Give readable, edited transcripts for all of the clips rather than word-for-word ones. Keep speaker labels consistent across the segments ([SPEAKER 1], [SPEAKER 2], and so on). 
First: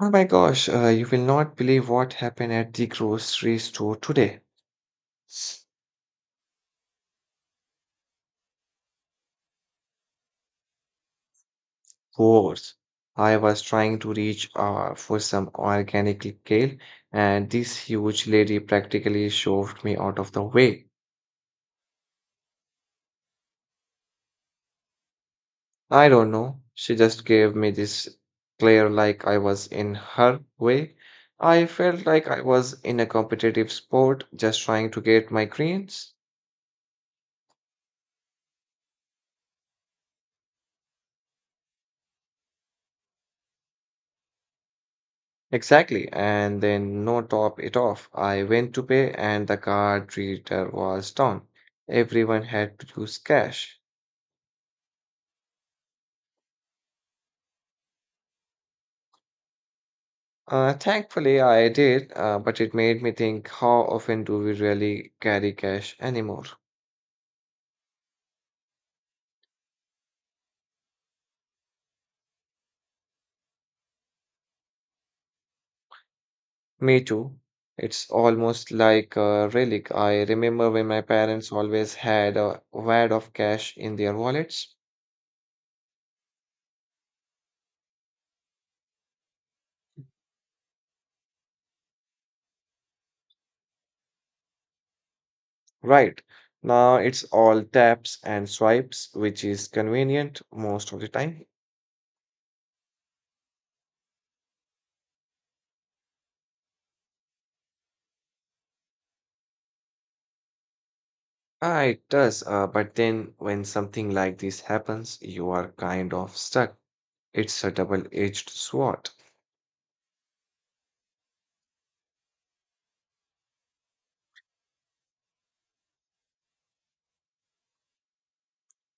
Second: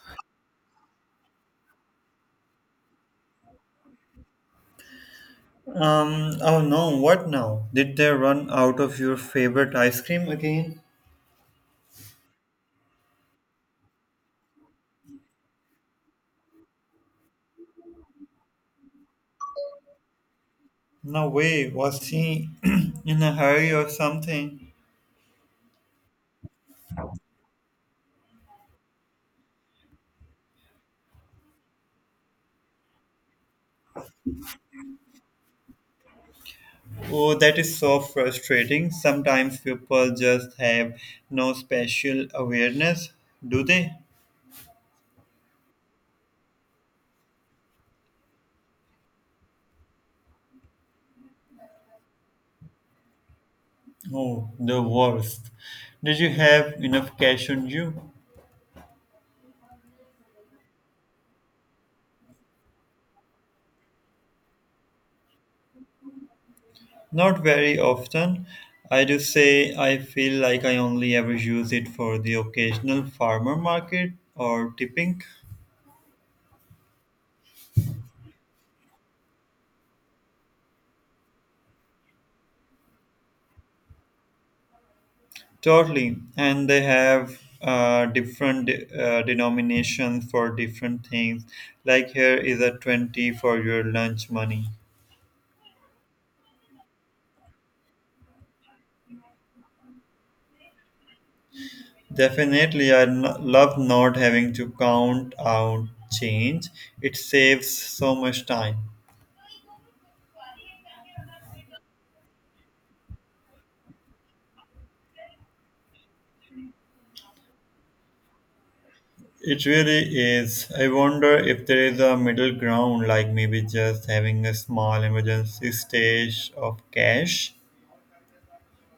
[SPEAKER 1] Oh my gosh, you will not believe what happened at the grocery store today.
[SPEAKER 2] Oh no, what now? Did they run out of your favorite ice cream again?
[SPEAKER 1] Scores. I was trying to reach for some organic kale, and this huge lady practically shoved me out of the way.
[SPEAKER 2] No way, was she in a hurry or something?
[SPEAKER 1] I don't know. She just gave me this glare like I was in her way. I felt like I was in a competitive sport just trying to get my greens.
[SPEAKER 2] Oh, that is so frustrating. Sometimes people just have no special awareness, do they?
[SPEAKER 1] Exactly, and then no top it off. I went to pay, and the card reader was down. Everyone had to use cash.
[SPEAKER 2] Oh, the worst. Did you have enough cash on you?
[SPEAKER 1] Thankfully, I did, but it made me think, how often do we really carry cash anymore?
[SPEAKER 2] Not very often. I do say I feel like I only ever use it for the occasional farmer market or tipping.
[SPEAKER 1] Me too. It's almost like a relic. I remember when my parents always had a wad of cash in their wallets.
[SPEAKER 2] Totally, and they have different denominations for different things. Like here is a 20 for your lunch money.
[SPEAKER 1] Right. Now it's all taps and swipes, which is convenient most of the time.
[SPEAKER 2] Definitely, love not having to count out change. It saves so much time.
[SPEAKER 1] Ah, it does, but then when something like this happens, you are kind of stuck. It's a double-edged sword.
[SPEAKER 2] It really is. I wonder if there is a middle ground, like maybe just having a small emergency stash of cash.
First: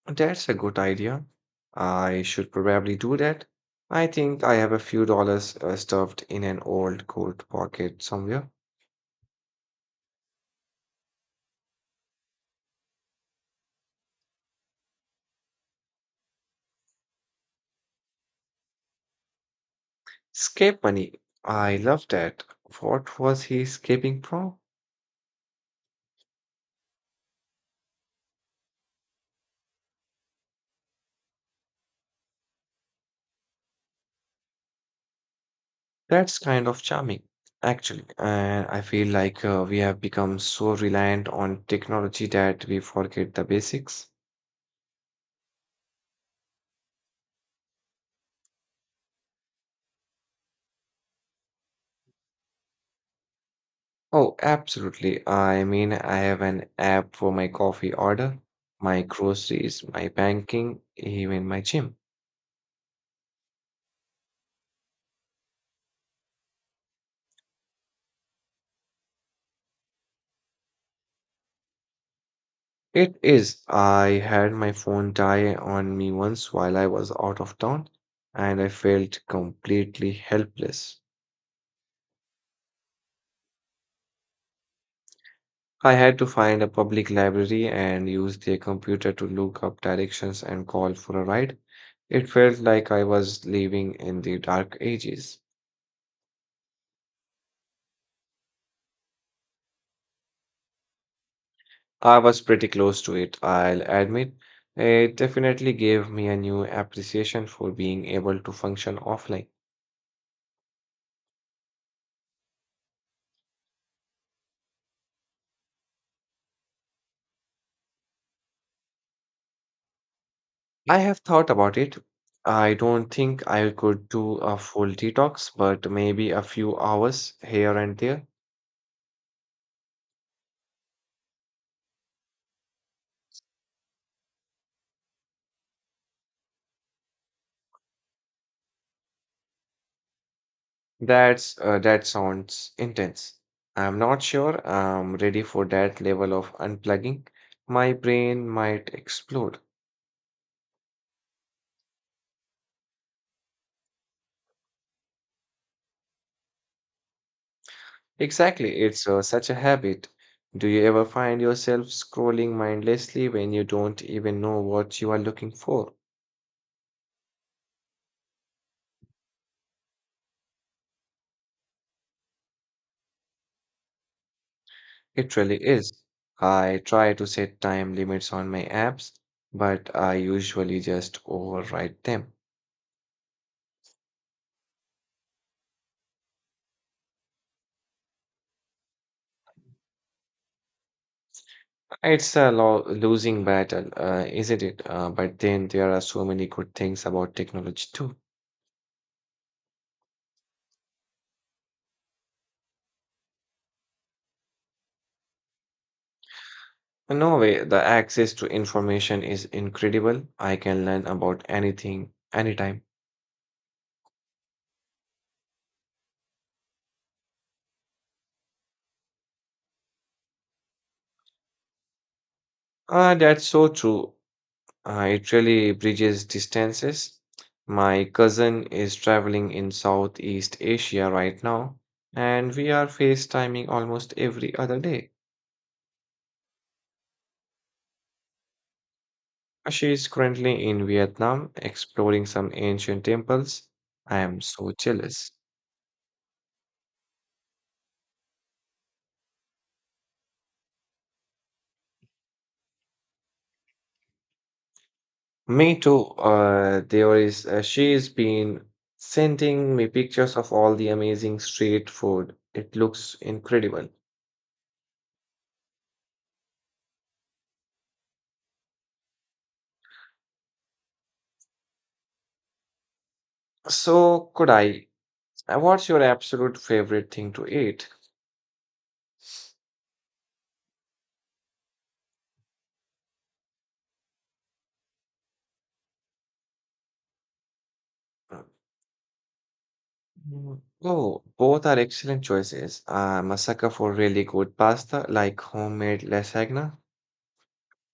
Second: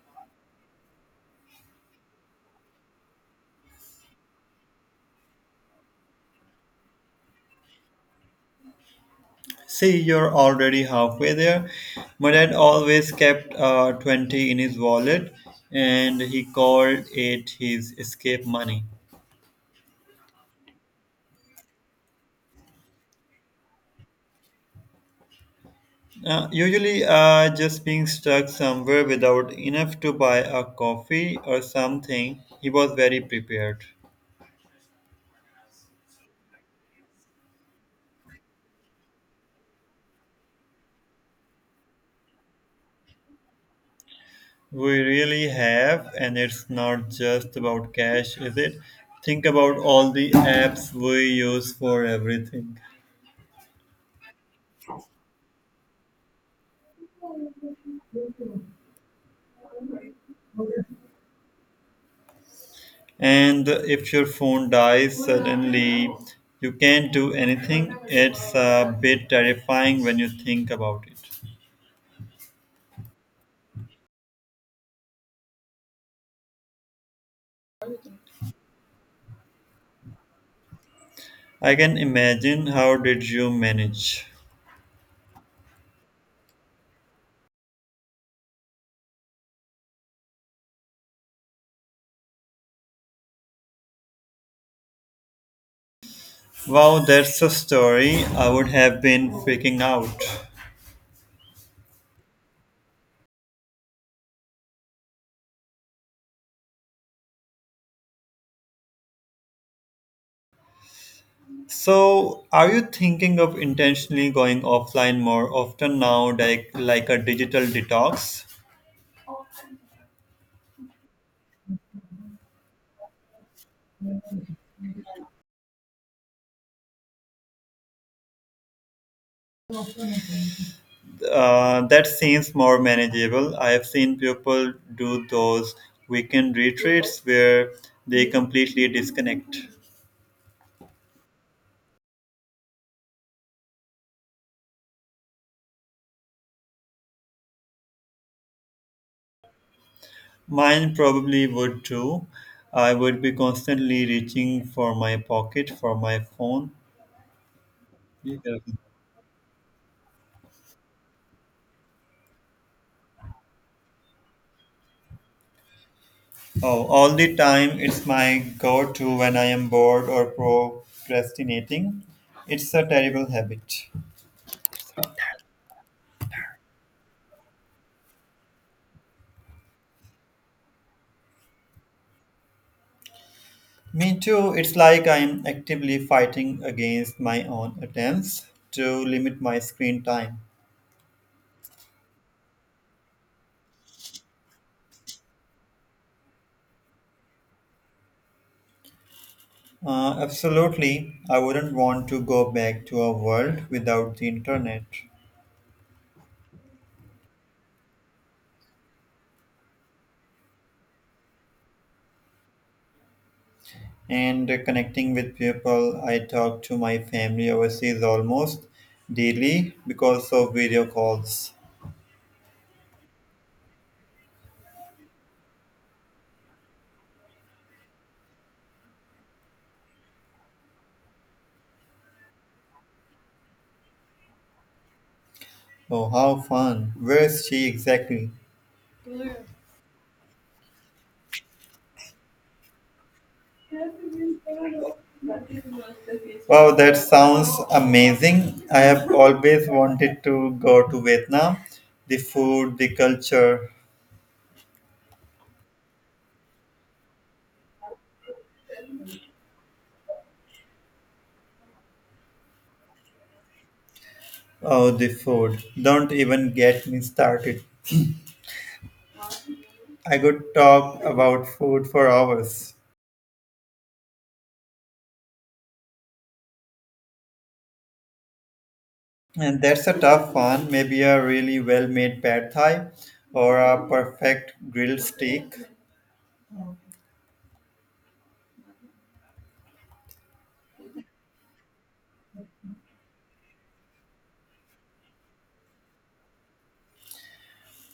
[SPEAKER 1] That's a good idea. I should probably do that. I think I have a few dollars stuffed in an old coat pocket somewhere.
[SPEAKER 2] See, you're already halfway there. My dad always kept 20 in his wallet, and he called it his escape money.
[SPEAKER 1] Escape money. I love that. What was he escaping from?
[SPEAKER 2] Usually, just being stuck somewhere without enough to buy a coffee or something, he was very prepared.
[SPEAKER 1] That's kind of charming, actually. And I feel like we have become so reliant on technology that we forget the basics.
[SPEAKER 2] We really have, and it's not just about cash, is it? Think about all the apps we use for everything.
[SPEAKER 1] Oh, absolutely. I mean, I have an app for my coffee order, my groceries, my banking, even my gym.
[SPEAKER 2] And if your phone dies suddenly, you can't do anything. It's a bit terrifying when you think about it.
[SPEAKER 1] It is. I had my phone die on me once while I was out of town, and I felt completely helpless.
[SPEAKER 2] I can imagine, how did you manage?
[SPEAKER 1] I had to find a public library and use their computer to look up directions and call for a ride. It felt like I was living in the dark ages.
[SPEAKER 2] Wow, that's a story. I would have been freaking out.
[SPEAKER 1] I was pretty close to it, I'll admit. It definitely gave me a new appreciation for being able to function offline.
[SPEAKER 2] So, are you thinking of intentionally going offline more often now, like a digital detox?
[SPEAKER 1] I have thought about it. I don't think I could do a full detox, but maybe a few hours here and there.
[SPEAKER 2] That seems more manageable. I have seen people do those weekend retreats where they completely disconnect.
[SPEAKER 1] That sounds intense. I'm not sure I'm ready for that level of unplugging. My brain might explode.
[SPEAKER 2] Mine probably would too. I would be constantly reaching for my pocket, for my phone. Yeah.
[SPEAKER 1] Exactly, it's such a habit. Do you ever find yourself scrolling mindlessly when you don't even know what you are looking for?
[SPEAKER 2] Oh, all the time, it's my go to when I am bored or procrastinating. It's a terrible habit.
[SPEAKER 1] It really is. I try to set time limits on my apps, but I usually just override them.
[SPEAKER 2] Me too. It's like I'm actively fighting against my own attempts to limit my screen time.
[SPEAKER 1] It's a lo losing battle, isn't it? But then there are so many good things about technology too.
[SPEAKER 2] Absolutely. I wouldn't want to go back to a world without the internet.
[SPEAKER 1] No way, the access to information is incredible. I can learn about anything, anytime.
[SPEAKER 2] And connecting with people, I talk to my family overseas almost daily because of video calls.
[SPEAKER 1] That's so true. It really bridges distances. My cousin is traveling in Southeast Asia right now, and we are FaceTiming almost every other day.
[SPEAKER 2] Oh, how fun. Where is she exactly?
[SPEAKER 1] She is currently in Vietnam exploring some ancient temples. I am so jealous.
[SPEAKER 2] Wow, that sounds amazing. I have always wanted to go to Vietnam. The food, the culture,
[SPEAKER 1] Me too. There is she's been sending me pictures of all the amazing street food. It looks incredible.
[SPEAKER 2] oh, the food. Don't even get me started. I could talk about food for hours.
[SPEAKER 1] So could I? What's your absolute favorite thing to eat?
[SPEAKER 2] And that's a tough one. Maybe a really well made pad thai or a perfect grilled steak.
[SPEAKER 1] Mm, oh, both are excellent choices. I'm a sucker for really good pasta, like homemade lasagna.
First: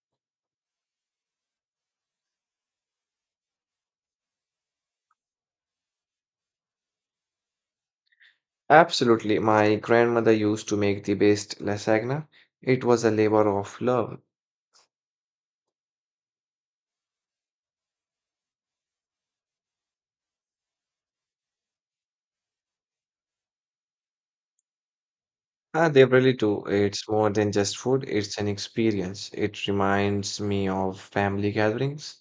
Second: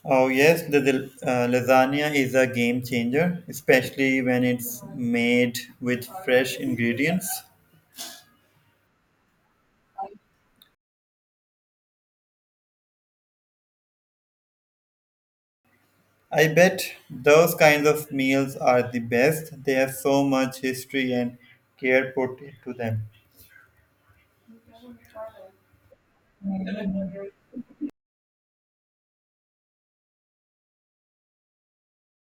[SPEAKER 2] Oh, yes, the lasagna is a game changer, especially when it's made with fresh ingredients.
[SPEAKER 1] Absolutely. My grandmother used to make the best lasagna. It was a labor of love.
[SPEAKER 2] I bet those kinds of meals are the best. They have so much history and care put into them.
[SPEAKER 1] Ah, they really do. It's more than just food, it's an experience. It reminds me of family gatherings.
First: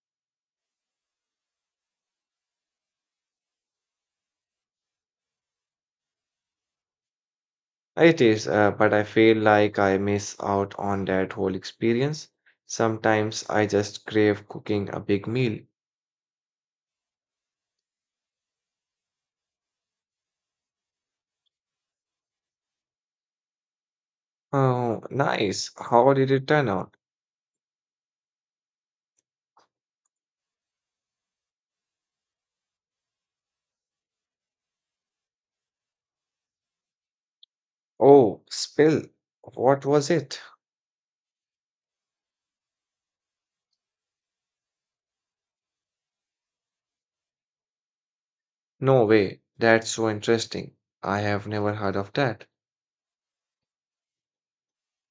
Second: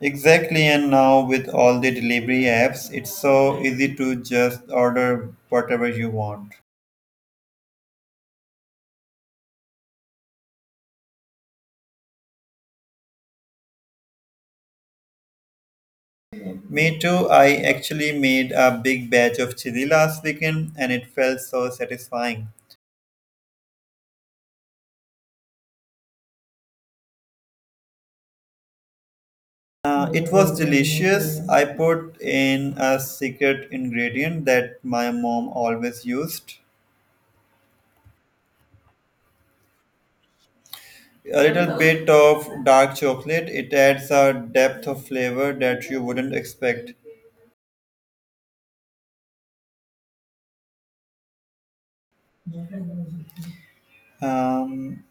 [SPEAKER 2] Exactly, and now with all the delivery apps, it's so easy to just order whatever you want.
[SPEAKER 1] It is, but I feel like I miss out on that whole experience. Sometimes I just crave cooking a big meal.
[SPEAKER 2] Me too, I actually made a big batch of chili last weekend, and it felt so satisfying.
[SPEAKER 1] Oh, nice. How did it turn out?
[SPEAKER 2] It was delicious. I put in a secret ingredient that my mom always used.
[SPEAKER 1] Oh, spill. What was it?
[SPEAKER 2] A little bit of dark chocolate. It adds a depth of flavor that you wouldn't expect.
[SPEAKER 1] No way. That's so interesting. I have never heard of that.
[SPEAKER 2] Um,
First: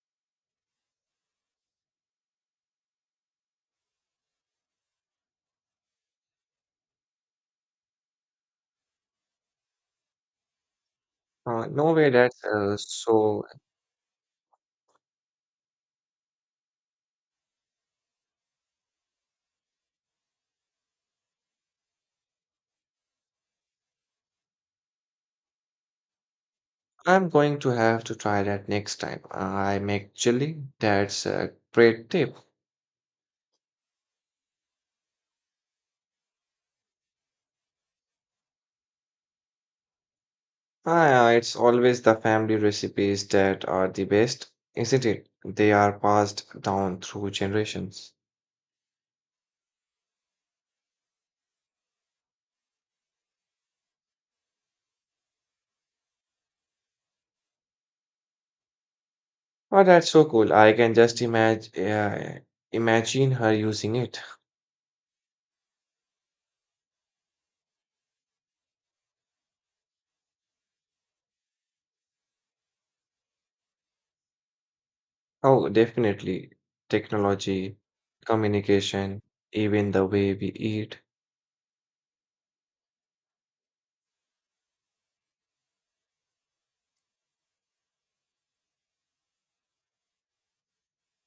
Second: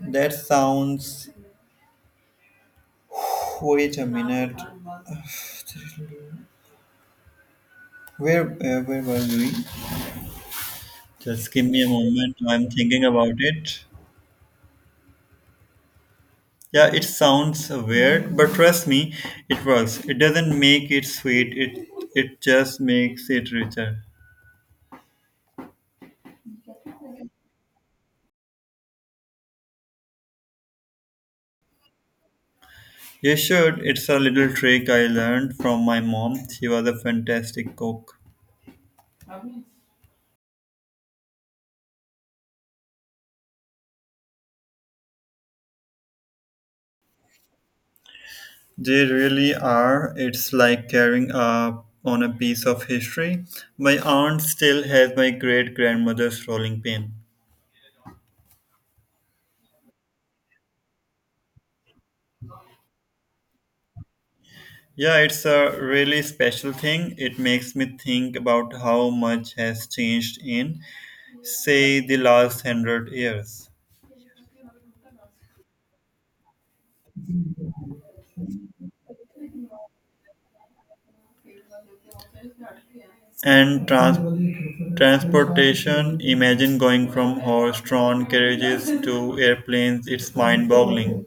[SPEAKER 2] that sounds. Wait a minute. Where were we? Just give me a
[SPEAKER 1] No way,
[SPEAKER 2] moment.
[SPEAKER 1] that's
[SPEAKER 2] I'm thinking about
[SPEAKER 1] so.
[SPEAKER 2] it. Yeah, it sounds weird, but trust me, it works. It doesn't make it sweet. It just makes it richer.
[SPEAKER 1] I'm going to have to try that next time I make chili. That's a great tip.
[SPEAKER 2] You should. It's a little trick I learned from my mom. She was a fantastic cook.
[SPEAKER 1] Ah, yeah, it's always the family recipes that are the best, isn't it? They are passed down through generations.
[SPEAKER 2] They really are. It's like carrying up on a piece of history. My aunt still has my great grandmother's rolling pin.
[SPEAKER 1] Oh, that's so cool. I can just imagine her using it.
[SPEAKER 2] Yeah, it's a really special thing. It makes me think about how much has changed in, say, the last hundred years.
[SPEAKER 1] Oh, definitely. Technology, communication, even the way we eat.
[SPEAKER 2] And trans- Transportation, imagine going from horse drawn carriages to airplanes, it's mind boggling.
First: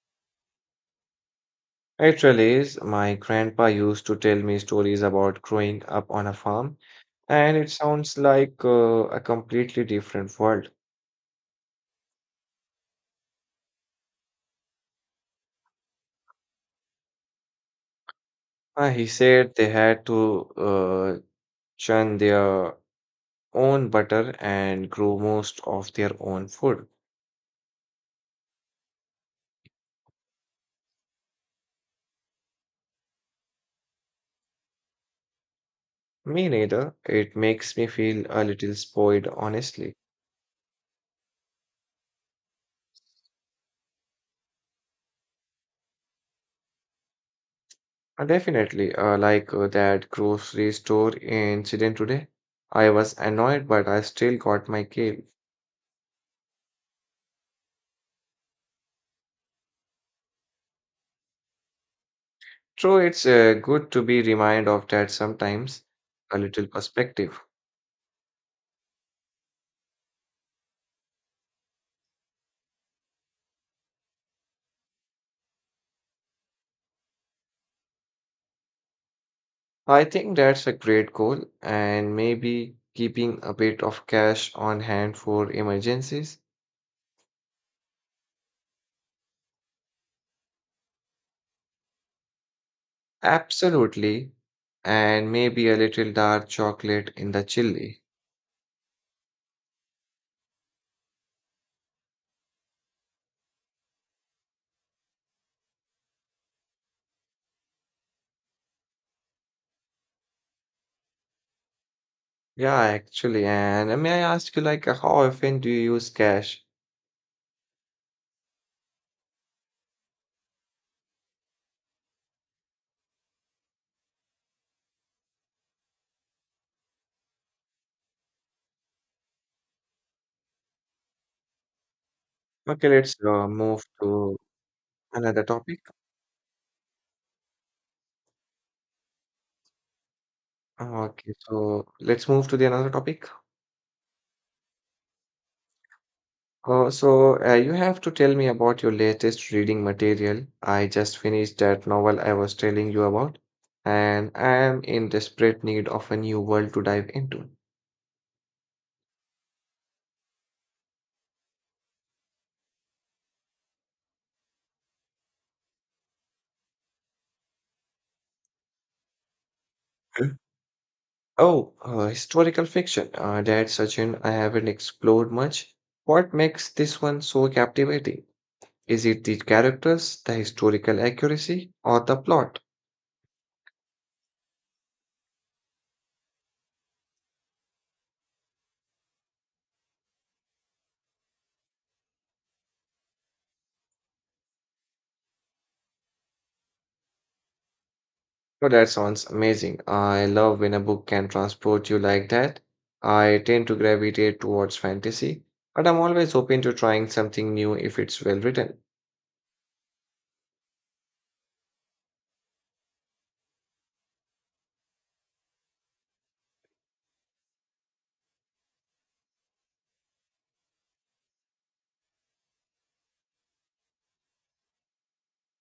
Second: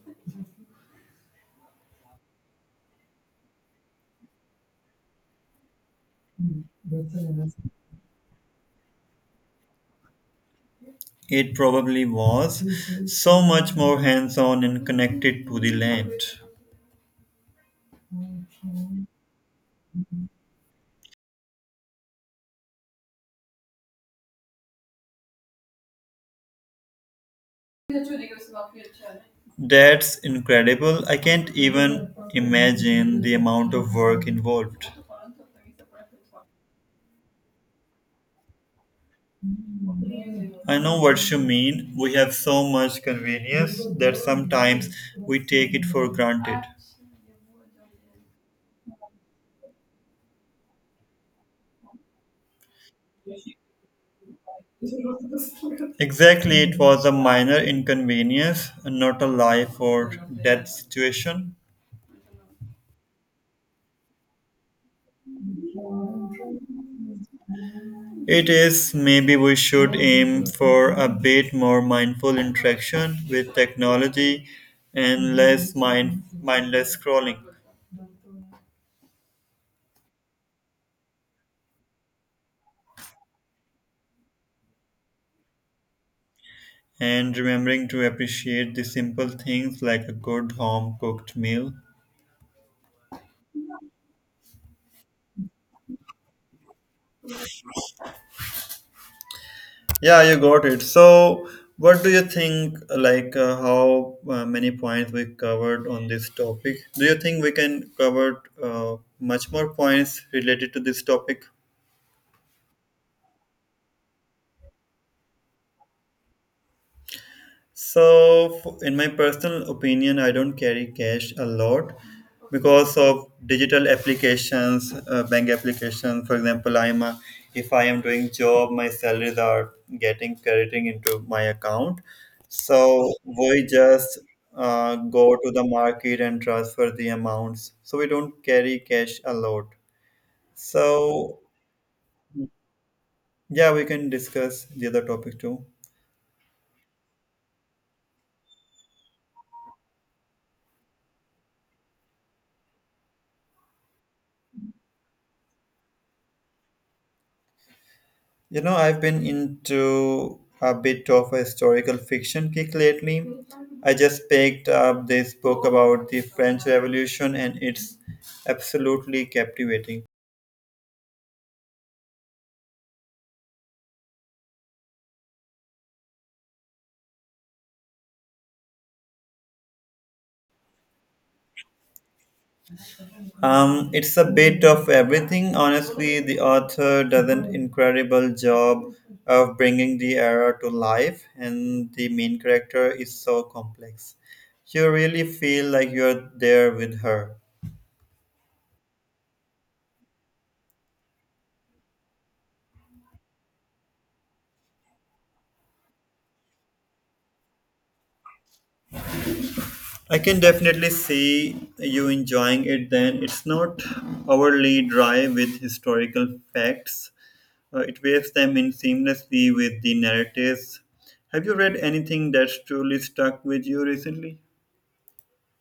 [SPEAKER 1] Actually, is. My grandpa used to tell me stories about growing up on a farm, and it sounds like a completely different world.
[SPEAKER 2] It probably was so much more hands on and connected to the land.
[SPEAKER 1] He said they had to churn their own butter and grow most of their own food.
[SPEAKER 2] That's incredible. I can't even imagine the amount of work involved.
[SPEAKER 1] Me neither. It makes me feel a little spoiled, honestly.
[SPEAKER 2] I know what you mean. We have so much convenience that sometimes we take it for granted.
[SPEAKER 1] Definitely, like that grocery store incident today. I was annoyed, but I still got my cake.
[SPEAKER 2] Exactly, it was a minor inconvenience, not a life or death situation.
[SPEAKER 1] True, it's good to be reminded of that sometimes, a little perspective.
[SPEAKER 2] It is, maybe we should aim for a bit more mindful interaction with technology and less mindless scrolling.
[SPEAKER 1] I think that's a great goal, and maybe keeping a bit of cash on hand for emergencies.
[SPEAKER 2] And remembering to appreciate the simple things like a good home cooked meal.
[SPEAKER 1] Absolutely. And maybe a little dark chocolate in the chili.
[SPEAKER 2] Yeah, you got it. So, what do you think? Like, how many points we covered on this topic? Do you think we can cover much more points related to this topic?
[SPEAKER 1] Yeah, actually. And may I ask you, like, how often do you use cash?
[SPEAKER 2] So, in my personal opinion, I don't carry cash a lot because of digital applications, bank applications. For example, if I am doing job, my salaries are getting crediting into my account.
[SPEAKER 1] Okay,
[SPEAKER 2] So
[SPEAKER 1] let's
[SPEAKER 2] we
[SPEAKER 1] move
[SPEAKER 2] just
[SPEAKER 1] to
[SPEAKER 2] go
[SPEAKER 1] another
[SPEAKER 2] to the
[SPEAKER 1] topic.
[SPEAKER 2] market and transfer the amounts. So we don't carry cash a lot.
[SPEAKER 1] Okay,
[SPEAKER 2] So
[SPEAKER 1] so let's move to the another topic.
[SPEAKER 2] yeah, we can discuss the other topic too.
[SPEAKER 1] Oh, so you have to tell me about your latest reading material. I just finished that novel I was telling you about, and I am in desperate need of a new world to dive into.
[SPEAKER 2] You know, I've been into a bit of a historical fiction kick lately. I just picked up this book about the French Revolution, and it's absolutely captivating.
[SPEAKER 1] Hmm? Oh, historical fiction. That's a genre I haven't explored much. What makes this one so captivating? Is it the characters, the historical accuracy, or the plot?
[SPEAKER 2] It's a bit of everything. Honestly, the author does an incredible job of bringing the era to life, and the main character is so complex. You really feel like you're there with her.
[SPEAKER 1] No, that sounds amazing. I love when a book can transport you like that. I tend to gravitate towards fantasy, but I'm always open to trying something new if it's well written.
[SPEAKER 2] I can definitely see you enjoying it then. It's not overly dry with historical facts, it weaves them in seamlessly with the narratives. Have you read anything that's truly stuck with you recently?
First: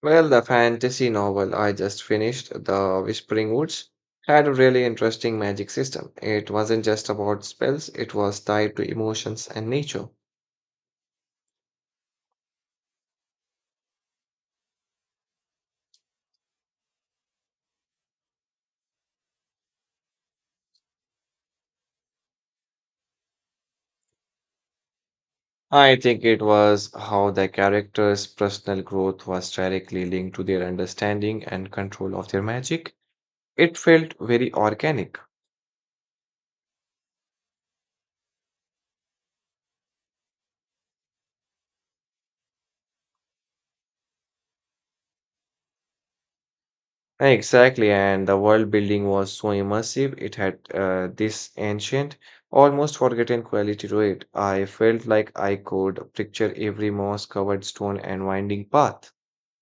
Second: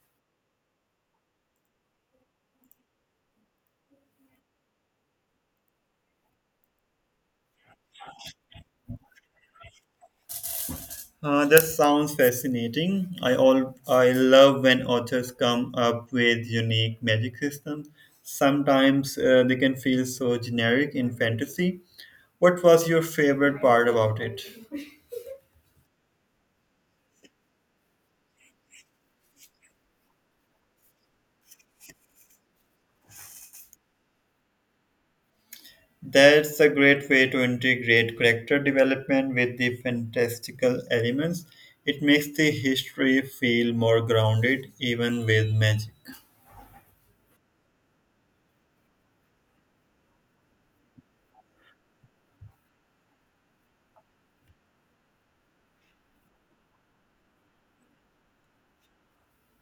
[SPEAKER 1] Well, the fantasy novel I just finished, The Whispering Woods, had a really interesting magic system. It wasn't just about spells, it was tied to emotions and nature.
[SPEAKER 2] That sounds fascinating. I love when authors come up with unique magic systems. Sometimes they can feel so generic in fantasy. What was your favorite part about it?
[SPEAKER 1] I think it was how the characters' personal growth was directly linked to their understanding and control of their magic. It felt very organic.
[SPEAKER 2] That's a great way to integrate character development with the fantastical elements. It makes the history feel more grounded, even with magic.
[SPEAKER 1] Yeah, exactly, and the world building was so immersive. It had this ancient, almost forgotten quality to it. I felt like I could picture every moss covered stone and winding path.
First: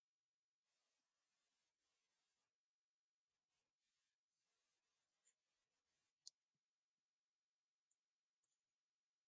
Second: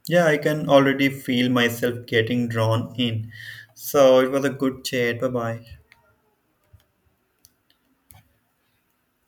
[SPEAKER 2] Yeah, I can already feel myself getting drawn in. So it was a good chat. Bye bye.